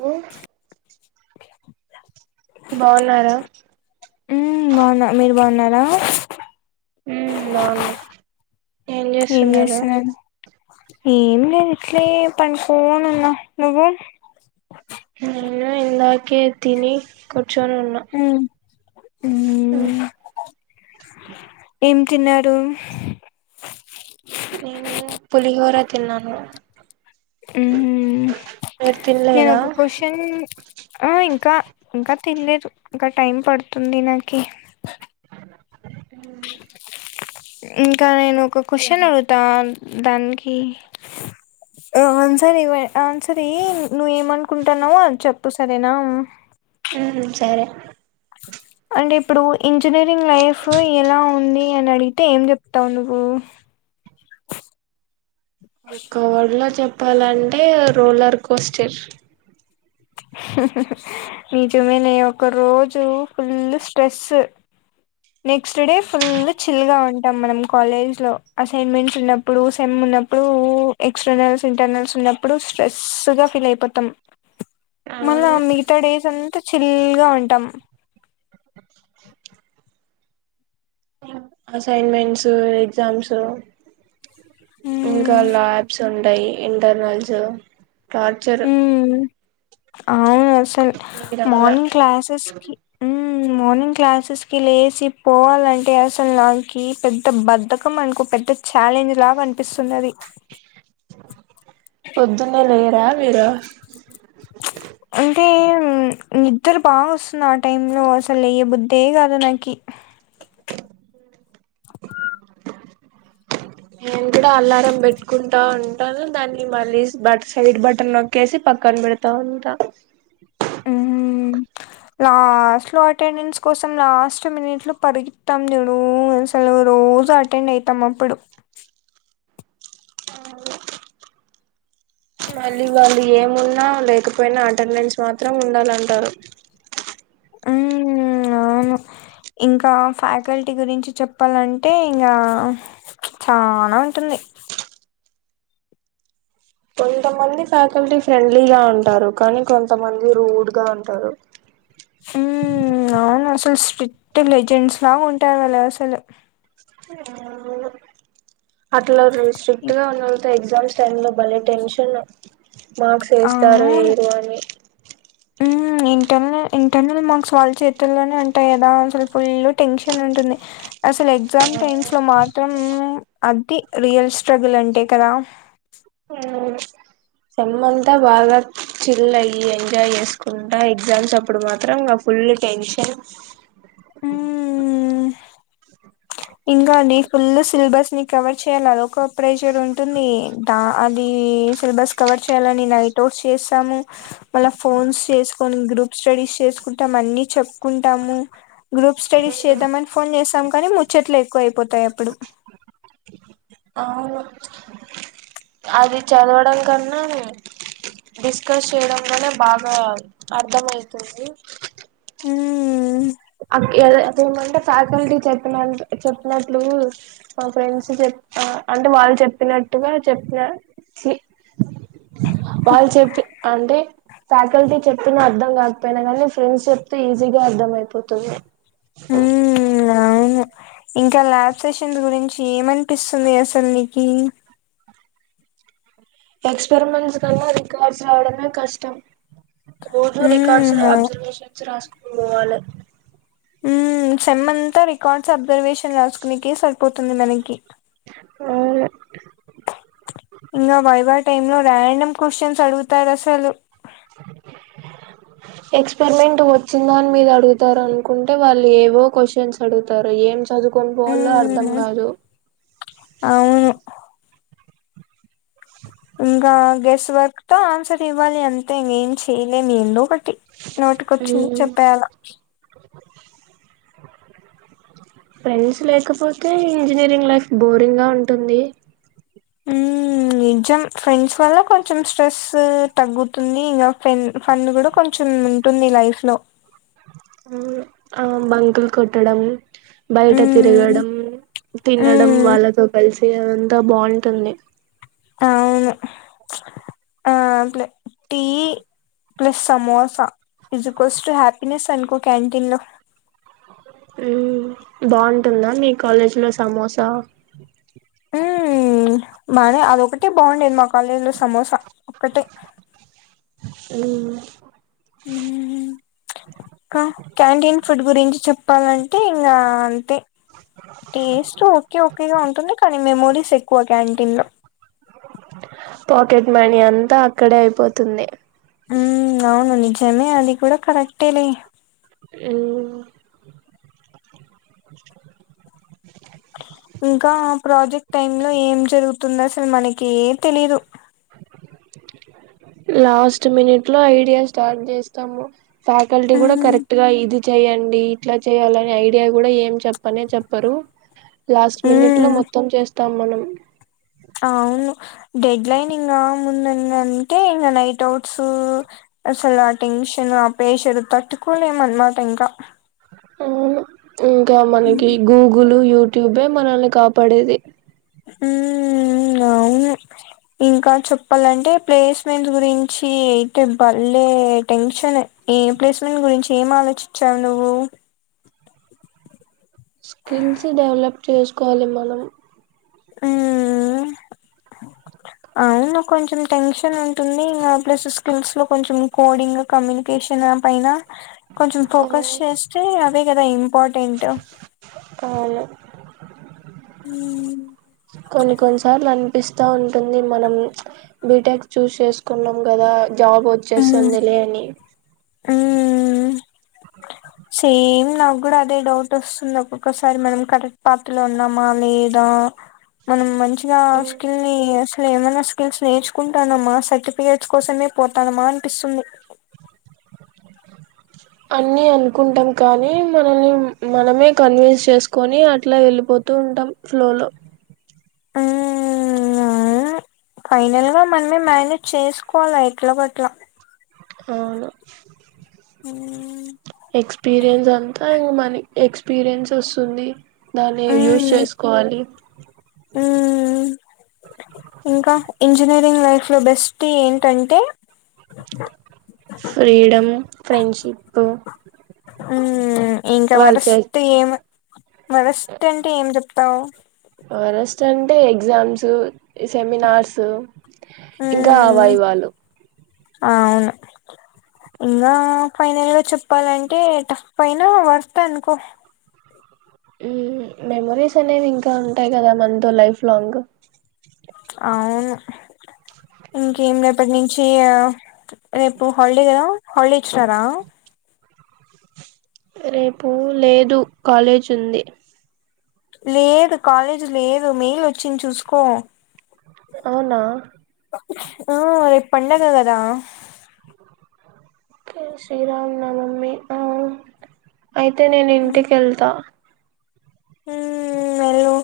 హమ్ బాగున్నారా హమ్ బాన్నా మీరుబన్నార్ ఆ హమ్ నాన్న ఏం చేస్తున్నరు ఏం లేదు ఇట్లే పడికోను ఉన్నా నువ్వు నేను ఇందాకే తిని కొ కూర్చొని ఉన్నా మ్మ్ మ్మ్ తిన్నాడు నేను పులిహోరా తిన్నాను హమ్ మీరు నేను తినలేదా ఒక క్యూస్షన్ ఆ ఇంకా ఇంకా తినలేదు ఇంకా టైం పడుతుంది నాకి ఇంకా నేను ఒక క్వశ్చన్ అడుగుతా దానికి ఆన్సర్ ఆన్సర్ ఇ నువ్వు ఏమనుకుంటాన్నావో చెప్పు సరేనా హమ్ సరే అంటే ఇప్పుడు ఇంజనీరింగ్ లైఫ్ ఎలా ఉంది అని అడిగితే ఏం చెప్తావు నువ్వు ఒక వర్డ్లో చెప్ చెప్పాలంటే రోలర్ కోస్టర్ హ్మ్మ్ నిజమేనే ఒక రోజు ఫుల్ స్ట్రెస్ నెక్స్ట్డే ఫుల్ చిల్గా ఉంటాం మనం కాలేజ్లో అసైన్మెంట్స్ ఉన్నప్పుడు సెమ్ ఉన్నప్పుడు ఎక్స్టర్నల్స్ ఇంటర్నల్స్ ఉన్నప్పుడు స్ట్రెస్గా ఫీల్ అయిపోతాం మల్ల అవును మీగత డేస్ అంత అంత చిల్గా ఉంటాం అసైన్మెంట్స్ ఎగ్జామ్స్ ఇంకా ఉమ్ లాబ్స్ ఉంటయి ఇంటర్నల్స్ టార్చర్ ఉమ్ అవును మ్ మీరు అలా మార్నింగ్ క్లాసెస్కి మార్నింగ్ క్లాసెస్ కి లేచి పోవాలంటే అసలు నాకి పెద్ద బద్దకం అనుకో పెద్ద ఛాలెంజ్ లాగా కనిపిస్తున్నది పొద్దున్నే లేరా మీరు చ్ అంటే మ్మ్ మిక్ నిద్దర బాగా వస్తుంది ఆ టైంలో అసలు లెయ్యబుద్దే కాదు నాకి త నేను కూడా అల్లారం పెట్టుకుంటా ఉంటాను దాన్ని మళ్ళీ బ సైడ్ బటన్ నొక్కేసి పక్కన పెడతా ఉంటా లాస్ట్ లో అటెండెన్స్ కోసం లాస్ట్ మినిట్లు పరిగెత్తమా చూడు అసలు రోజు అటెండ్ అయితాం అప్పుడు అవును మళ్ళీ వాళ్ళు ఏమున్నా లేకపోయినా అటెండెన్స్ మాత్రం ఉండాలంటారు మ్మ్ అవును ఇంకా ఫ్యాకల్టీ గురించి చెప్పాలంటే ఇంకా చానా ఉంటుంది కొంతమంది ఫ్యాకల్టీ ఫ్రెండ్లీగా ఉంటారు కానీ కొంతమంది రూడ్ గా ఉంటారు మ్మ్ అవును అసలు స్ట్రిక్ట్ లెజెండ్స్ లాగా ఉంటారు వాళ్ళు అసలు మ్ అట్లా స్ట్రిక్ట్ గా ఉన్నవాళ్ళతో ఎగ్జా ఎగ్జామ్స్ టైంలో భలే టెన్షన్ మార్క్స్ వేస్తారో వేయరో అని మ్మ్ ఇంటర్నల్ ఇంటర్నల్ మార్క్స్ వాళ్ళ చేతుల్లోనే ఉంటాయి కదా అసలు ఫుల్ టెన్షన్ ఉంటుంది అసలు ఎగ్జామ్ టైమ్స్ లో మాత్రం అది రియల్ స్ట్రగుల్ అంటే కదా సల్ అంతా బాగా చిల్ అయి ఎంజాయ్ చేసుకుంటా ఎగ్జామ్స్ అప్పుడు మాత్రం ఫుల్ టెన్షన్ మ్మ్ ఇంకా నీ ఫుల్ సిలబస్ ని కవర్ చేయాలది ఒక ప్రెషర్ ఉంటుంది ద అది సిలబస్ కవర్ చేయాలని నైట్అవుట్స్ చేసాము మళ్ళ ఫోన్స్ చే కొన్ని గ్రూప్ స్టడీస్ చేసుకుంటాం అన్ని చెప్పుకుంటాము గ్రూప్ స్టడీస్ చేద్దామని ఫోన్ చేసాం మరే చెట్లు ఎక్కువ అయిపోతాయి అప్పుడు అవును అది చదవడం కన్నా డిస్కస్ చేయడం లోనే బాగా అర్థం అయితుంది మ్మ్ అక్ అది అదేమంటే ఫ్యాకల్టీ చెప్పిన చెప్పినట్లు మా ఫ్రెండ్స్ చె అంటే వాళ్ళు చెప్పినట్టుగా చెప్పిన చి వాళ్ళు చెప్పి అంటే ఫ్యాకల్టీ చెప్పిన అర్థం కాకపోయినా కానీ ఫ్రెండ్స్ చెప్తే ఈజీగా అర్థం అయిపోతు తుంది ఉమ్ ఇంకా లాబ్స్ సెషన్స్ గురించి ఏమనిపిస్తుంది అసలు నీకు ఎక్స్పెరిమెంట్స్ కన్నా రికార్డ్స్ రావడమే కష్టం రోజు రికార్డ్స్ ఉమ్ అవు- అబ్జర్వేషన్ రాసుకొని పోవాలె ఉమ్ సేమ్ అంతా రికార్డ్స్ అబ్జర్వేషన్ రాసుకునేక సరిపోతుంది మనకి ఆ ఇంగా వైవ టైమ్ లో ర్రాండమ్ క్వశ్చన్స్ అడుగుతారు అసలు ఎక్స్పెరిమెంట్ వచ్చిందా అని మీద అడుగుతారు అనుకుంటే వాళ్ళు ఏవో క్వశ్చన్స్ అడుగుతారు ఏం చదువుకొని పోవాలో అర్థం ఉమ్ కాదు అవును ఇంకా గెస్ట్ వర్క్ తో ఆన్సర్ ఇవ్వాలి అంతే ఇంక ఏం చెయలేనిందు ఒక నోటికొచ్చింది చెప్పేయాల ఫ్రెండ్స్ లేకపోతే ఇంజనీరింగ్ లైఫ్ బోరింగ్ గా ఉంటుంది నిజం ఫ్రెండ్స్ వల్ల కొంచెం స్ట్రెస్ తగ్గుతుంది ఇంకా ఫెం ఫన్ కూడా కొంచెం ఉంటుంది లైఫ్ లో ఆ బంకుల్ కొట్టడం బయట ఉమ్ తిరగడం తినడం ఉమ్ వాళ్ళతో కలిసి అంత బాగుంటుంది వును ఆ ప్లే tea plus samosa is equal to ఆప్ ఇన సన్కు క్యాంటన్ లో హోమ్ బాగుంటుందా మీ కాలేజీలో సమోసా బానే అదొకటే బాగుండేది మా కాలేజీలో సమోసా ఒక్కటే వు ఉమ్, ఇంకా క్యాంటీన్ ఫుడ్ గురించి చెప్పాలంటే ఇంకా అంతే టేస్ట్ ఓకే ఒకేగా ఉంటుంది క మెమోరీస్ ఎక్కువ క్యాంటీన్ లో పాకెట్ మనీ అంతా అక్కడే అయిపోతుంది ఉ అవునని తనే అది కూడా కరెక్టేలే అ ఇంకా ప్రాజెక్ట్ టైమ్ లో ఏం జరుగుతుందో అసలు మనకి తెలీదు లాస్ట్ మినిట్ లో ఐడియా స్టార్ట్ చేస్తాము ఫ్యాకల్టీ కూడా ఉమ్ కరెక్ట్ గా ఇది చెయ్యండి ఇట్లా చేయాలనే ఐడియా కూడా ఏం చెప్పనే చెప్పరు లాస్ట్ మినిట్ లో ఉమ్ మొత్తం చేస్త తమ్మనం అవును డెడ్లైన్ ఇంకా ముంద అంటే ఇంకా నైట్ అవుట్స్ అసలు ఆ టెన్షన్ ఆ పేషన్ తట్టుకోలేమ అన్నమాట ఇంకా అవును ఇంకా మనకి గూగుల్ యూట్యూబే మనల్ని కాపాడేది హ అవును ఇంకా చెప్పాలంటే ప్లేస్మెంట్ గురించి అయితే బళ్లే టెన్షన్ ఏ ప్లేస్మెంట్ గురించి ఏం ఆలోచించావు నువ్వు స్కిల్స్ డెవలప్ చేసుకోవాలి మనం మ్మ్ అవును కొంచం టెన్షన్ ఉంటుంది ఇంగా ప్లస్ స్కిల్స్ లో కొంచెం కోడింగ్ కమ్యూనికేషన్ పైన కొంచెం ఫోకస్ చేస్తే అదే కదా ఇంపార్టెంట్ అవును కొన్ని కొన్ని సార్లు అన్ పిస్తా ఉంటుంది మనం బీటెక్ చూస్ చేసుకున్నాం కదా జాబ్ వచ్చేస్తుంది లే అని హ్మ్ హ్మ్ సేమ్ నాకు కూడా అదే డౌట్ వస్తుంది ఒక్కొక్కసారి మనం కరెక్ట్ పాత్ లో ఉన్నామా లేదా మనం మంచి ఇగా స్కిల్ని అసలేమన స్కిల్స్ నేర్చుకుంటానమ్మా సర్టిఫికేట్స్ కోసమే పోతానమా అనిపిస్తుంది అన్ని అనుకుంటాం కానీ మనల్ని మనమే కన్విన్స్ చేసుకొని అట్లా వెళ్ళిపోతూ ఉంటాం ఫ్లోలో ఆ ఫైనల్ గా మనమే మానేజ్ చేసుకోల్ల ఎట్లో గట్లా అవును మ్మ్ ఎక్స్పీరియన్స్ అంతా మ అని ఎక్స్పీరియన్స్ వస్తుంది దాన్ని యూజ్ చేసుకోవాలి ఆ హ్మ్ ఇంకా ఇంజనీరింగ్ లైఫ్ లో బెస్ట్ ఏంటంటే ఫ్రీడమ్ ఫ్రెండ్షిప్ హ్మ్ ఇంకా వాళ్ళు చే వరస్ట్ ఏం వరస్ట్ అంటే ఏం చెప్తావ్ వరెస్ట్ అంటే ఎగ్జామ్స్ సెమినార్స్ ఇంకా ఆ వై మ్మ్ వాలు అవును ఇంగా ఫైనల్గా చెప్పాలంటే టఫ్ అయినా వర్త్ అనుకో హ్మ్ మెమరీస్ అనేవి ఇంకా ఉంటాయి కదా మనతో లైఫ్ లాంగ్ అవును ఇంకేం రేపటి నుంచి రేపు హల్డే కదా హాలిడే ఇచ్చినారా రేపు లేదు కాలేజ్ ఉంది. లేదు కాలేజ్ లేదు మెయిల్ వచ్చింది చూసుకో అవునా ఆ రేపు పండగ కదా శ్రీరామ నవమి అ అయితే నేను ఇంటికి యెళ్తా హ్మ్ ఎల్లు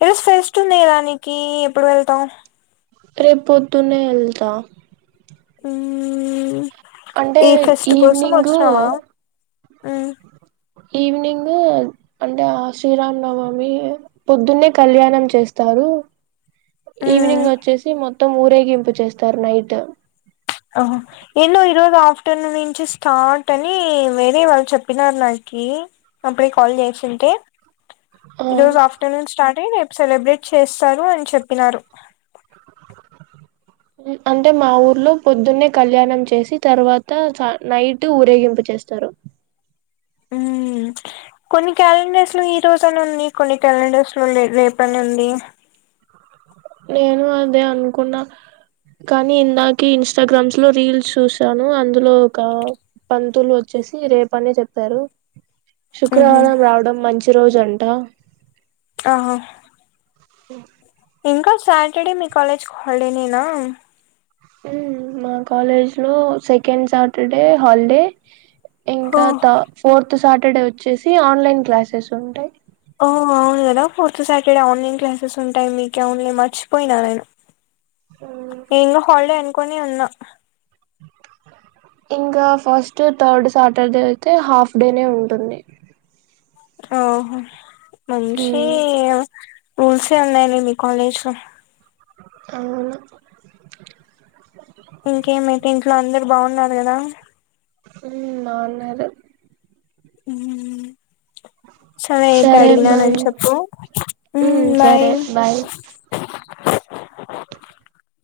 ఈరోజు ఫెస్ట్ ఉంది కదా నీకి ఎప్పుడు వెళ్తావ్ రేపు పొద్దునే వెళ్తా మ్మ్ అంటే ఈ ఫెస్ట్ కోసం ఈవినింగ్ వచ్చినావా ఈవ్నింగు అంటే ఆ శ్రీరామ్నవమి పొద్దున్నే కళ్యాణం చేస్తారు మ్మ్ ఈవినింగ్ వచ్చేసి మొత్ మొత్తం ఊరేగింపు చేస్తారు నైట్ ఏందో ఈరోజు ఆఫ్టర్నూన్ నుంచి స్టార్ట్ అని వేరే వాళ్ళు చెప్పినారు నాకి అప్పుడే కాల్ చేసింటే ఆ ఈ రోజు ఆఫ్టర్నూన్ స్టార్ట్ నేనే ఏప్ సెలబ్రేట్ చేస్తాను అని చెప్పినారు మ్ అంటే మా ఊర్లో పొద్దున్నే కళ్యాణం చేసి తర్వాత సా నైటు ఊరేగింపు చేస్తారు మ్మ్ ప్చ్ కొన్ని క్యాలెండర్స్ లో ఈ రోజన్ని ఉంది కొన్ని క్యాలెండర్స్ లో లే రేపని ఉంది నేను అదే అనుకున్నా కానీ ఇందాకి ఇన్స్టాగ్రామ్స్ లో రీల్స్ చూసాను అందులో ఒక పంతులు వచ్చేసి రేపనే చెప్పారు మ్హు శుక్రవారం రావడం మంచి రోజంట ఆహా హ్ ఇంకా సాటర్డే మీ కాలేజ్ హల్డేనేనా మ్మ్ మా కాలేజ్ లో సెకండ్ సాటర్డే హాల్డే ఓ ఇంకా తా ఫోర్త్ సాటర్డే వచ్చేసి ఆన్లైన్ క్లాసెస్ ఉంటాయి ఓ అవును కదా ఫోర్త్ సాటర్డే ఆన్లైన్ క్లాసెస్ ఉంటాయి మీకే అవునులే మర్చిపోయినా నేను నేను హాల్డే అనుకునే ఉన్నా ఇంకా ఫస్ట్ థర్డ్ సాటర్డే అయితే హాఫ్ డేనే ఉంటుంది ఓహో మంచీ రూల్సే ఉన్నాయిలే మీ కాలేజ్ లో అవును ఇంకేమైతే ఇంట్లో అందరు బాగున్నారు కదా హ్మ్ బాగున్నారు మ్మ్ సరే అయితే అడిగినానని చెప్పు సరే బాయ్